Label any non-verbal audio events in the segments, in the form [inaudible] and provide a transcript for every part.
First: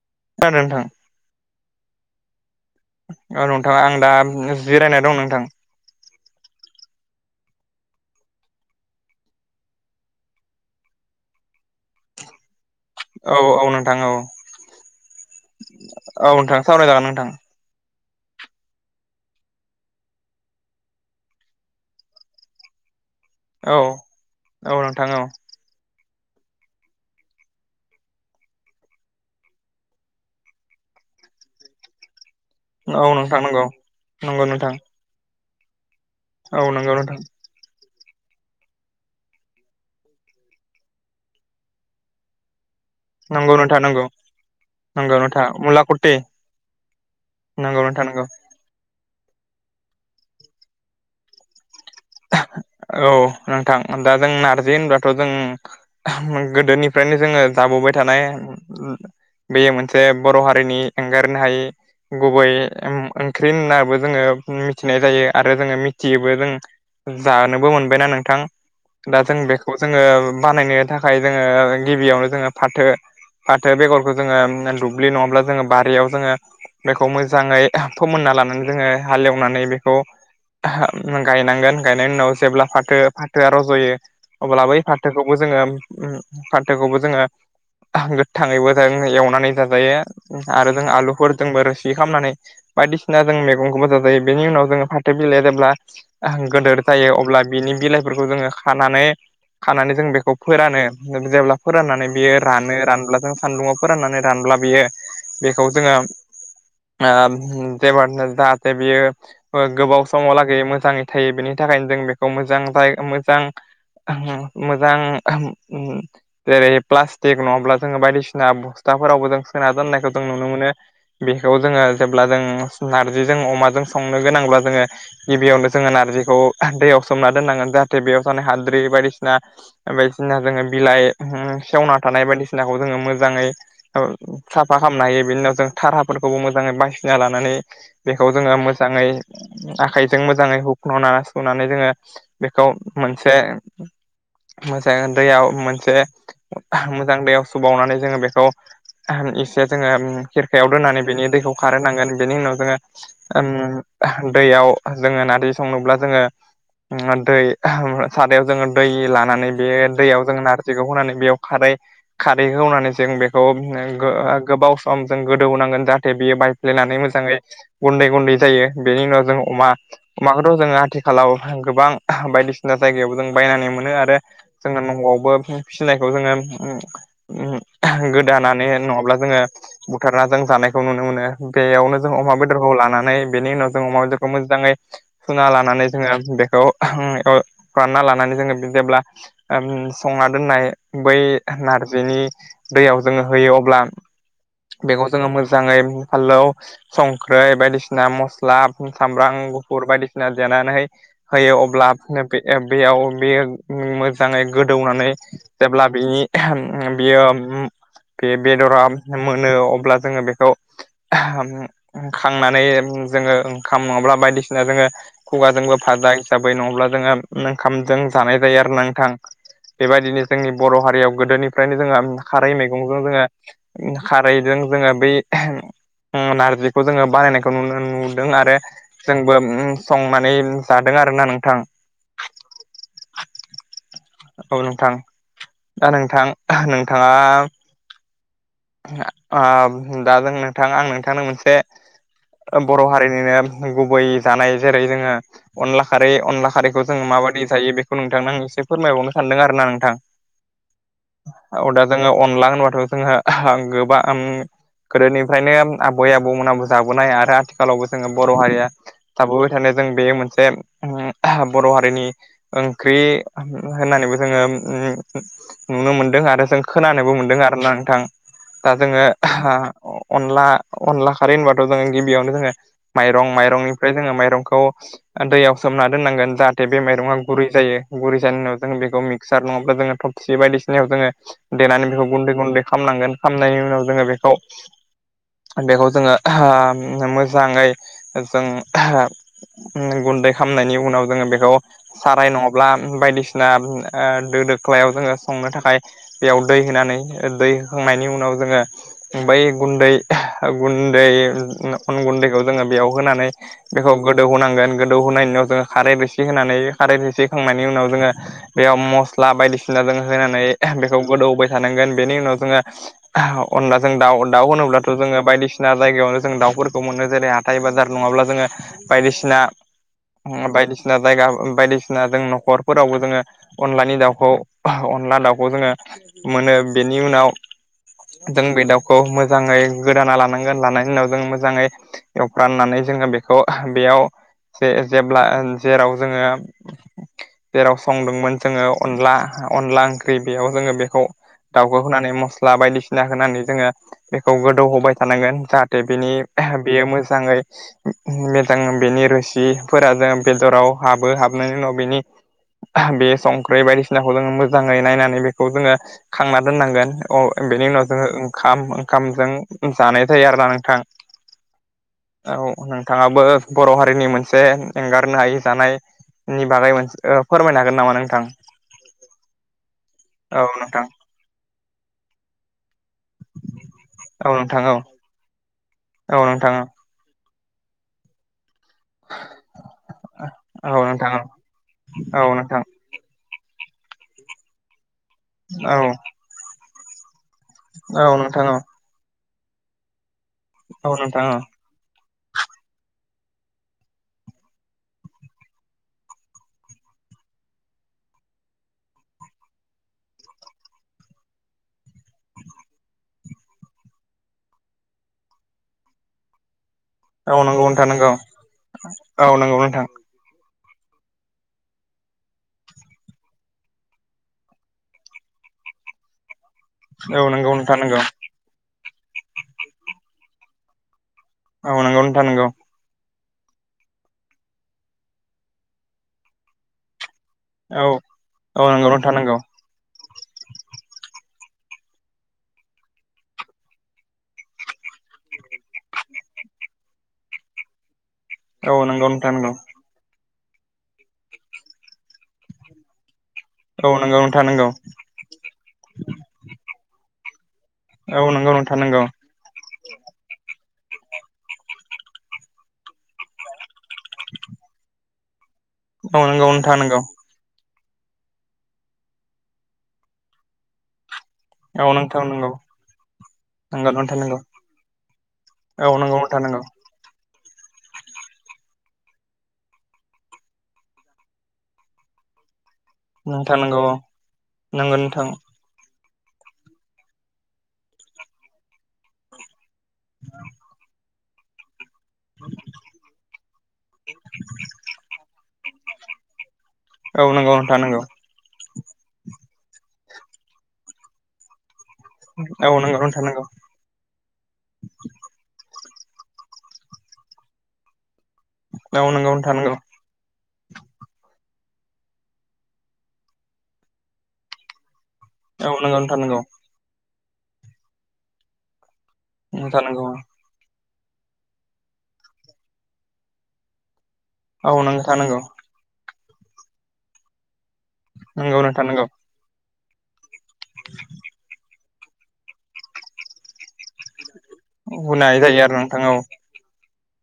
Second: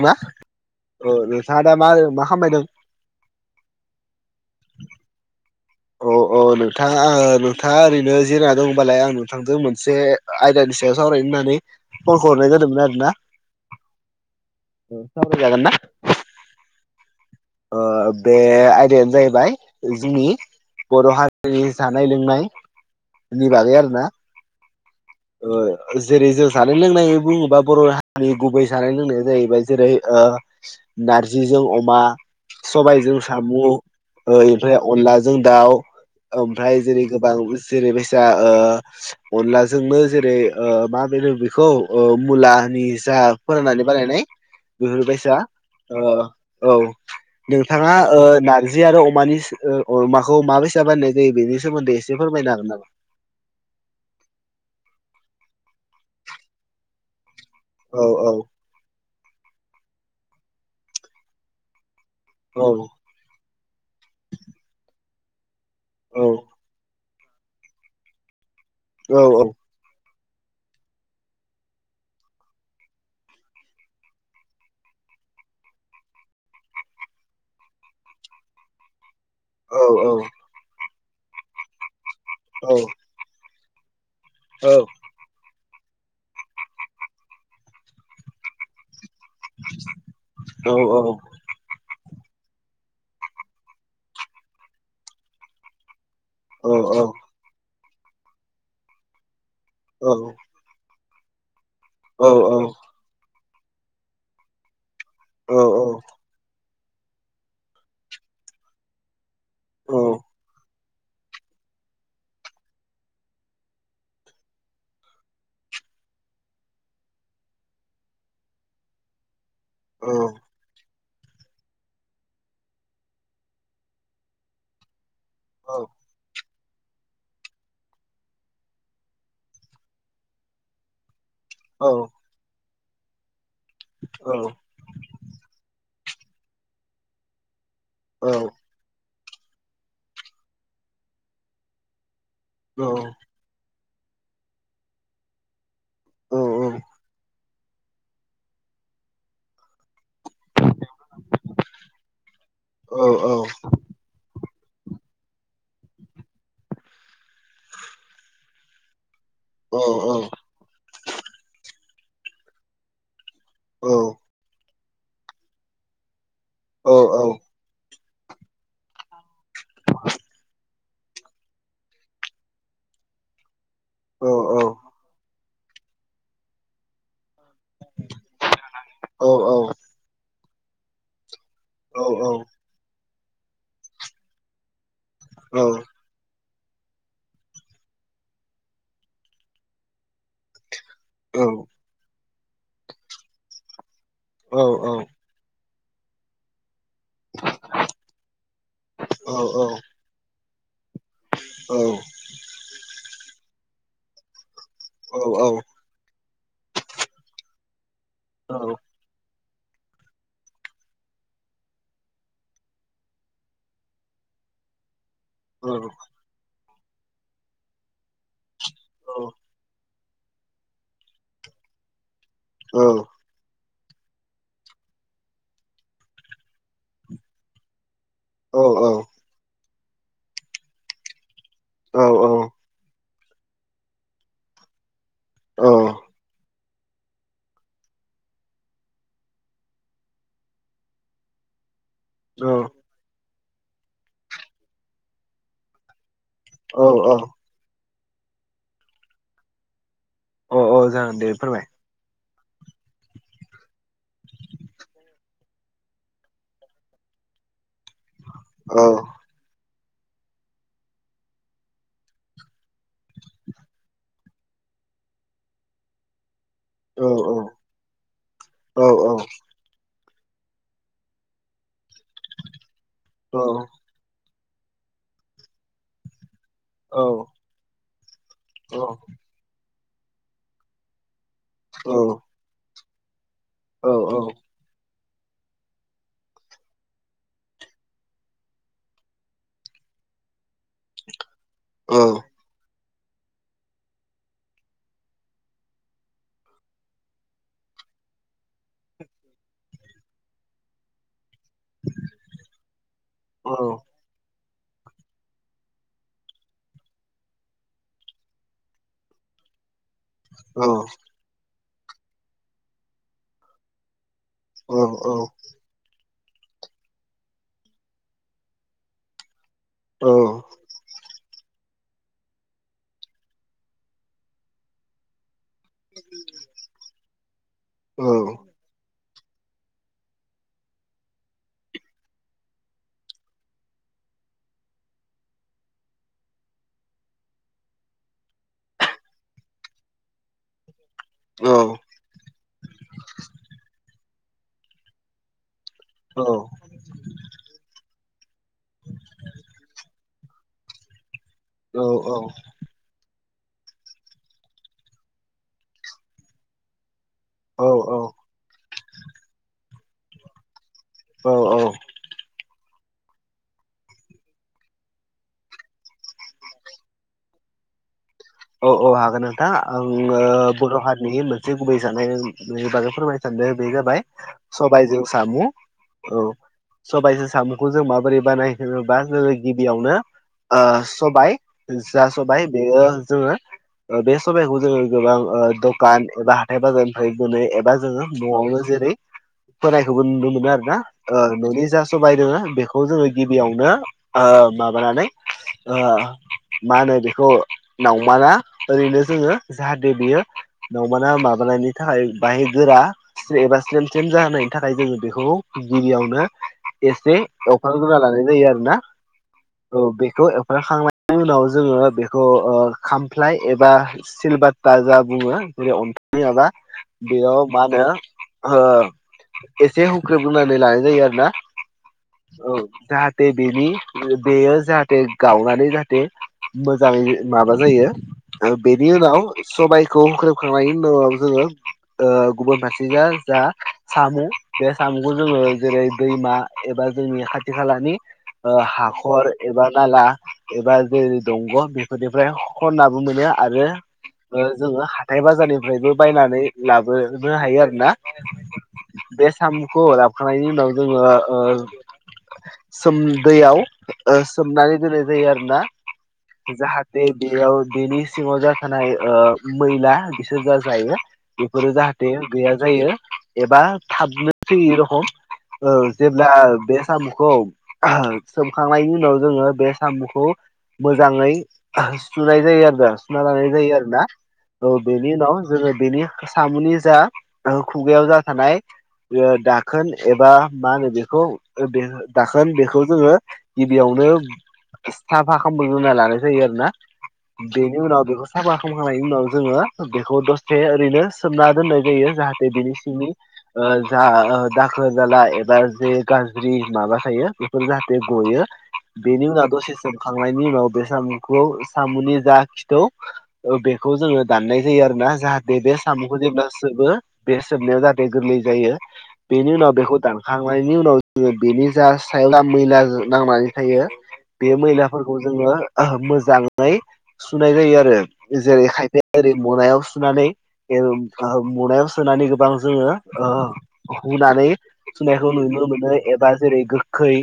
मा? [unintelligible] नोंथां औ नोंथाङा दा मा मा खामबाय दं? औ नोंथाङा आं दा जिरायना दं नोंथां। औ औ नोंथाङा नोंथाङा ओरैनो जिरना दंबालाय आं नोंथांजों मोनसे आयदानि सायाव सावरायनो होननानै फनख हरनाय जादोंमोन आरो ना औ औ नोंथां औ सावरायजागोन ना? औ नोंथां सावराय जागोन नोंथां ओ बे आयदायानो जाहैबाय जोंनि बर' हारिनि जानाय लोंनाय नि बागै औ आरो ना औ नोंथां औ ओ। जेरै जों जानाय लोंनाय बुङोबा बर' हारिनि गुबै जानाय लोंनाया जाहैबाय जेरै नारजिजों अमा औ सबायजों नोंथां साम' नंगौ नंगौ नोंथां ओमफ्राय अनलाजों जों दाउ औ ओमफ्राय नंगौ जेरै नोंथां गोबां जेरै बायसा ओ अनलाजोंनो जेरै मा बेनो बेखौ मुलानि जा नंगौ नोंथां फोराननानै नंगौ बानायनाय नंगौ बेफोरबायसा नोंथां मुला खुथि औ नंगौ नोंथाङा नोंथां ओ नंगौ नार्जि आरो अमानि ओ अमाखौ मााबारसा बानायनाय जायो बेनि सोमोन्दै एसे फोरमायनो हागोन नामा? औ नोंथां दा जों नारजि होनबाथ' जों गोदोनिफ्रायनो जोङो जाबोबाय औ थानाय औ बेयो मोनसे बर' हारिनि एंगारनो हायि गुबै औ ओ ओंख्रि होननाबो जोङो मिथिनाय जायो आरो जोङो औ मिथियोबो जों जानोबो मोनबायना नोंथां औ दा जों औ बेखौ खौ जोङो बानायनो थाखाय जोङो गिबियावनो जोङो फाथो फाथो बेगरखौ जोङो दुब्लि नङाब्ला जोङो बारियाव जोङो बेखौ मोजाङै फोमोनना लानानै जोङो हालेवनानै बेखौ गायनांगोन गायनायनि उनाव जेब्ला औ फाथो फा जोंहा रज'यो औ अब्लाबो बै फाथ थोखौबो जोङो फान्थोखौबो जोङो गोथाङैबो एवनानै माने जाजायो आरो जों आलुफोर जोंबो रोसि खालामनानै बायदिसिना जों मैगंखौबोोजां जायो बेनि उनाव जोङो फाथो बिलाइ जेब्ला औ गोदोर औ जायो अब्ला बिनि बिलाइफोरखौ जोङो खानानै खानानै जों बेखौ फोरानो जेब्ला फोराननानै बियो औ रानो रानब्ला जों सान्दुङाव फोराननानै रानब्ला बियो औ बेखौ औ जोङो ओ जे जाहाथे बियो गोबाव समाव लागै मोजाङै थायो बेनि थाखायनो जों बेखौ मोजां मोजां मोजां जेरै प्लास्टिक नङाब्ला जोङो बायदिसिना बस्थाफोरावबो जों सोना दोननायखौ जों नुनो मोनो बेखौ जोङो जेब्ला जों नारजिजों अमाजों संनो गोनांब्ला जोङो गिबियावनो जोङो नारजिखौ दैयाव सोमना दोननांगोन जाहाथे बेयाव जानाय हाद्रि बायदिसिना बायदिसिना जोङो बिलाइ ओ सेवना थानाय बायदिसिनाखौ जोङो मोजाङै साफ फा खालामनो हायो बेनिनाव जों धाराफोरखौबो मोजाङै बायसिना लानानै बेखौ जोङो मोजाङै आखायजों मोजाङै हुख्लावा सुनानै जोङो बेखौ मोनसे मोजां दैयाव मोनसे मोजां दैयाव सुबावनानै जोङो बेखौ इसे जोङो खिरखायाव दोननानै बिनि दैखौ खारहोनांगोन बेनि उनाव जोङो दैयाव जोङो नारजि संनोब्ला जोङो ओ दै सारायाव जोङो दै लानानै बे दैयाव जोङो नार जिखौ होनानै बेयाव खारै खारै होनानै जों बेखौ गोबाव सम जों गोदौनांगोन जाहाथे बियो बायफ्लेनानै मोजाङै गुन्दै गुन्दै जायो बेनि उनाव जों अमा अमाखौथ' जोङो आथि खालाव गोबां बायदिसिना जायगायावबो जों बायनानै मोनो आरो जोङो न'आवबो फिनायखौ जोङो ओ ओ गोदानानै नङाब्ला जोङो बुथारना जों जानायखौ नुनो मोनो बेयावनो जों अमा बेदरखौ लानानै बेनि उनाव जों अमा बेदरखौ मोजाङै सुना लानानै जोङो बेखौ [unintelligible] रानना लानानै जोङो जेब्ला [unintelligible] संना दोननाय बै नारजिनि दैयाव जोङो होयो अब्ला बेखौ जोङो मोजां मोजाङै फालौ संख्रै बायदिसिना मस्ला सामब्राम गुफुर बायदि जनानै होयो अब्ला बेयाव बे मोजाङै गोदौनानै औ जेब्ला बेनि ओ‌ बियो बे औ बेदरा मोनो अब्ला जोङो बेखौ खांनानै जोङो ओंखाम नङाब्ला बायदिसिना जोङो खुगाजोंबो फाजा हिसाबै नङाब्ला जोङो ओंखामजों जानाय जायो आरो न नोंथां बेबायदिनो जोंनि बर' हारियाव गोदोनिफ्रायनो जोङो खारै मैगंजों जोङो खारैजों जोङो बै ओ नारजिखौ जोङो बानायनायखौ नु न आरो जोंबो संनानै जादों आरोना नोंथां। औ औ औ नोंथां दा नोंथां नोंथाङा ओ दा जों नोंथां आं नोंथांनो मोनसे बर' हारिनिनो गुबै जानाय जेरै जोङो अनला खारै अनला औ खारिखौ जोङो माबायदि जायो बेखौ नोंथांन आ एसे फोरमायबावनो सानदों आरो ना नोंथां। अ औ जागोन दे फोरमाय औ दा जोङो अनला होनबाथ' जोङो गोबां गोदोनि फ्रायनो आबै आबौमोनहाबो जाबोनाय आरो आथिखालावबो जोङो बर' हारिया औ थाबोबाय थानाय जों बे मोनसे बर' हारिनि ओंख्रि होननानै जो नुनो मोनदों आरो जों औ खोनानोबो औ मोनदों आरोना नोंथां। दा औ जोङो अनला अनला खारै होनबाथ' जोङो गिबियावनो जोङो माइरं औ माइरंनि ओमफ्राय जोङो माइरंखौ दैयाव सोमना दोननांगोन जाहाथे बे माइरंआ गुरै जायो गुरि जानाय उनाव जोङो औ बेखौ मिक्सार नङाब्ला जोङो थफसि बायदिसिनाव जोङो देनानै बेखौ गुन्दै गुन्दै खालामनांगोन खामनायनि उनाव जोङो बेखौ बेखौ जोङो मोजाङै जों गुन्दै खालामामनायनि उनाव जोङो बेखौ साराय नङा बायदिसिना ओ दो-दोख्लायाव जोङो संनो थाखाय बेयाव दै होनानै दै होखांनायनि उनाव जोङो बै गुन्दै गुन्दै अन गुन्दैखौ जोङो बेयाव होनानै बेखौ गोदौ होनांगोन गोदौ होनायनिउनाव जोङो खारै एसे होनानै खारै एसे खांनायनि उनाव जोङो बेयाव मस्ला बायदिसिना जोङो होनानै बेखौ गोदौबाय थानांगोन बेनि उनाव जोङो अनला जों दा दाउ होनोब्लाथ' औ जोङो बायदिसि सिना जायगायावनो जों दाउफोरखौ मोनो जेरै हाथाय बाजार नङाब्ला जोङो बायदिसिना औ बायदिसिना जायगा बायदि बायसिना जों न'खरफोरावबो जोङो अनलानि दाउखौ अनला दाउखौ जोङो मोनो बेनि उनाव औ जों बे दाउ खौ मोजाङै गोदाना लानांगोन लानायनि उनाव जों मोजाङै एवफ्रामनानै जोङो बेखौ बेयाव जे जेब्ला जेराव जोङो जेराव संदोंमोन जोङो अनला अनला ओंख्रि बेयाव जोङो बे दाउखौ औ होनानै मस्ला बायदिसिना होनानै जोङो बेखौ गोदौ होबाय थानांगोन जाहा दा बेनि बेयो मोजाङै जों बेनि रोसिफोरा जों बेदराव हाबो हाबनायनि उनाव औ बेनि बे संख्रि बायदिसिनाखौ जोङो मोजाङै नायनानै बेखौ जोङो खांना दोननांगोन औ बेनि उनाव जोङो ओंखाम ओंखामजों जानाय जायो आरोना नोंथां औ औ औ नोंथाङाबो बर' हारिनि मोनसे एंगारनो हायि जानाय नि बागै मोनसे फोरमायनो हागोन नामा नोंथां औ औ हागोन नोंथा आङो औ बर' नोंथां हारिनि मोनसे गुबै जानायनि बागै फोरमाय सानदों बे जाबाय औ नोंथां औ सामु औ सबाइजों साम'खौ जों माबोरै बानाय जेनबा जोङो गिबियावनो ओ औ औ नोंथां सबाय जा औ सबाय नोंथां बेयो जोङो बे सबाइखौ जोङो गोबां ओ औ दखान एबा थाइ बाजारनिफ्राय बोनो एबा जोङो औ नोंथां न'आवनो जेरै फोनायखौबो नुनो मोनो आरो ना औ ओ नोंथां औ न'नि जा सबाय दोङो बेखौ जोङो गिबियावनो ओ माबानानै ओ मा होनो बेखौ नावमाना ओरैनो जोङो जाहाथे बियो न'माना माबानायनि थाखाय बाहाय गोरा एबा सम सेम जाहायनि थाखाय जोङो बेखौ गिबियावनो एसे औ नंगौ नोंथां एवखांग्रोना नंगौ लानाय जायो आरो ना औ नंगौ औ नोंथां बे खौ एवफखांनायनि उनाव जोङो बेखौ ओ खामफ्लाय एबा सिलबाता जा बुङो जेरै अन्था माबा औ बेयाव नंगौ मा नोंथां होनो नंगौ ओ एसे हुख्रेबग्रनानै लानाय जायो आरो ना औ नंगौ नोंथां नंगौ। जाहाथे बेनि बेयो जाहाथे गावनानै जाहाथे मोजाङै माबा औ जायो औ बेनि नंगौ ओ नोंथां उनाव नंगौ सबबायखौ हुख्रेबखांनायनि उनाव जोङो। ओ गुबुन फारसेया जा सामु बे सामुखौ जोङो जेरै दैमा एबा जोंनि खाथि खालानि ओ औ नंगौ हाखर नोंथां नंगौ एबा नाला एबा जेरै दंग' बेफोरनिफ्राय खननाबो मोनो। आरो औ नंगौ नोंथां नंगौ जोङो हाथाय बाजारनिफ्राइबो बायनानै लाबोनो हायो आरो ना। औ नंगौ नोंथां नंगौ। बे सामु खौ लाबोखांनायनि उनाव जोङो ओ सोम दैयाव ओ सोमनानै दोननाय जायो आरोना औ नंगौ नोंथां नोंगौ। जाहाथे बेयाव बेनि सिङाव जाथानाय ओ मैला बिसोर जा जायो। बेफोरो औ जाहाथे नोंथां नंगौ गैया जायो एबा नंगौ नोंथां थाबनो नंगौ थै रखम औ नंगौ जेबोब्ला नोंथां नंगौ बे सामुखौ सोमखांनायनि उनाव जोङो बे सामुखौ मोजाङै। सुनाय जायो आरोना सुना लानाय नोंथां जायो नंगौ आरो ना औ बेनि उनाव जोङो बेनि सामुनि जा खुगायाव जा थानाय बेयो दाखोन एबा मा होनो बेखौ बे दाखोन बेखौ जोङो गिबियावनो साफा खालाम ग्रोना लानाय जायो आरो ना औ नंगौ बेनि नोंथां उनाव बेखौ साफा खालामखांनायनि उनाव जोङो बेखौ दसथे ओरैनो सोमना दोननाय जायो जाहाथे औ नंगौ बिनिसिंनि नोंथां नंगौ ओ जा ओ दाखोर जााला एबा जे गाज्रि माबा थायो बेफोर जाहाथे गयो। औ बेनि नंगौ नोंथां दसे नंगौ सोमखांनायनि उनाव बे सामु खौ सामुनि जा खिथौ बेखौ जोङो दाननाय जायो आरोना जाहाथे बे औ बे नंगौ साम'खौ नोंथां नंगौ जेब्ला सोबो बे सोबनायाव जाहाथे गोरलै जायो बेनि उनाव बेखौ दानखां नायनि उनाव जोङो बेनि जा सायाव जा मैला नांनानै थायो। बे औ नंगौ मैलाफोरखौ नोंथां नंगौ नोंथां नंगौ औ नोंथां नंगौ जोङो मोजाङै सुनाय जायो आरो नंगौ जेरै नोंथां खायफाया नंगौ ओरै मुनायाव सोनानै मुनायाव सोनानै गोबां जोङो ओ हुनानै सुनायखौ हुनाय जायो नुनो आरो मोनो नोंथां औ एबा जेरै गोखै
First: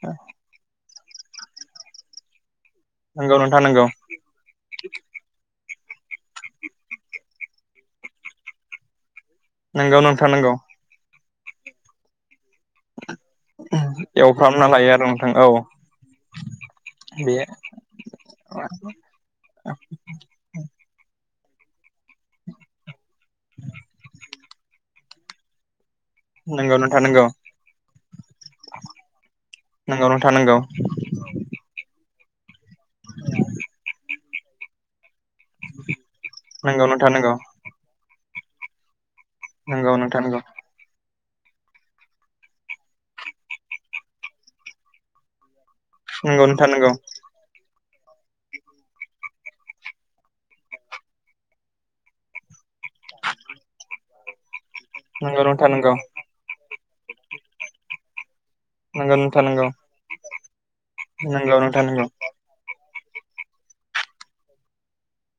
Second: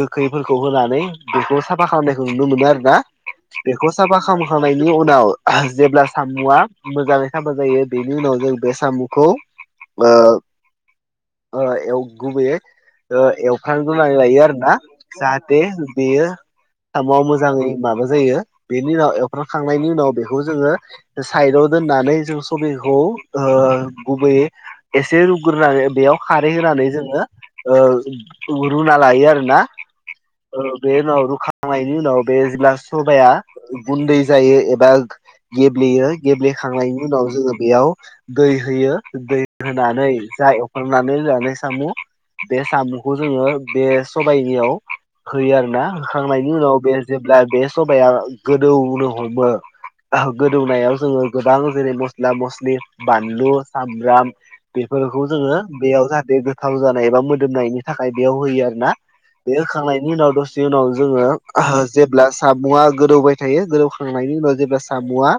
गोखैफोरखौ होनानै बेखौ साफा खालामनायखौ नुनो मोनो आरोना। नंगौ नोंथां नंगौ बेखौ साफा खालामखांनायनि उनाव जेब्ला सामुआ मोजाङै साफा जायो बेनि उनाव जों बे सामुखौ नोंगौ नोंथा नोंगौ ओ एव गुबैय ओ एव ओंखा रुनानै लायो आरो एवफ्रामना ना नोंथां औ जाहाथे बेयो साम'आव बे मोजाङै जायो बेनि उनाव एखांनायनि उनाव उन बेखौ जोङो साइदाव दोननानै जों सबिखौ गुबैयै एसे रुग्रोनानै बेयाव खारै नंगौ होनानै नोंथां नंगौ जोङो रुना लायो आरो ना। नंगौ नोंथां नंगौ बेनाव रु खांनायनि उनाव बे जेब्ला सबाया गुन्दै जायो एबा गेब्लेयो नंगौ गेब्लेखांनायनि नोंथां उनाव नंगौ जोङो बेयाव दै होयो दै नंगौ होनानै नोंथां नंगौ जाय एवखनानै होनानै साम' बे साम'खौ जोङो बे सबायाइनियाव होयो आरोना नंगौ होखांनायनि नोंथां उनाव बे नंगौ होनब्ला बे सबाया गोदौनो हमो गोदौनायाव जोङो गोबां जेरै मस्ला मस्लि बानलु सामब्राम बेफोरखौ नंगौ जोङो नोंथां नंगौ बेयाव जाहाथे गोथाव जानाय एबा मोदोमनायनि थाखाय बेयाव होयो आरो ना नंगौ नोंथां बे नंगौ होखांनायनि उनाव दसे उनाव जोङो नंगौ नोंथां नंगौ दा सामुआ गोदौबाय थायो गोदौखांनायनि उनाव जेब्ला सामुआ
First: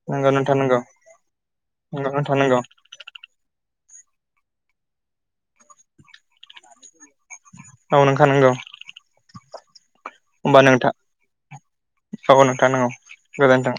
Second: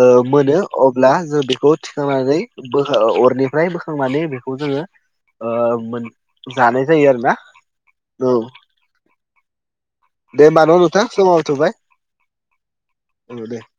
ओ नंगौ नोंथां मोनो नंगौ अब्ला जों बेखौ नंगौ नोंथां थिखांनानै नंगौ बो अरनिफ्राय बोखांनानै बेखौ जोङो ओ मोन जानाय जायो आरो ना औ नोंथां नोंगौ दे होनबा होमबा न' नोंथा नोंथां समाबो थौबाय औ नोंथां नंगौ औ दे। गोजानथों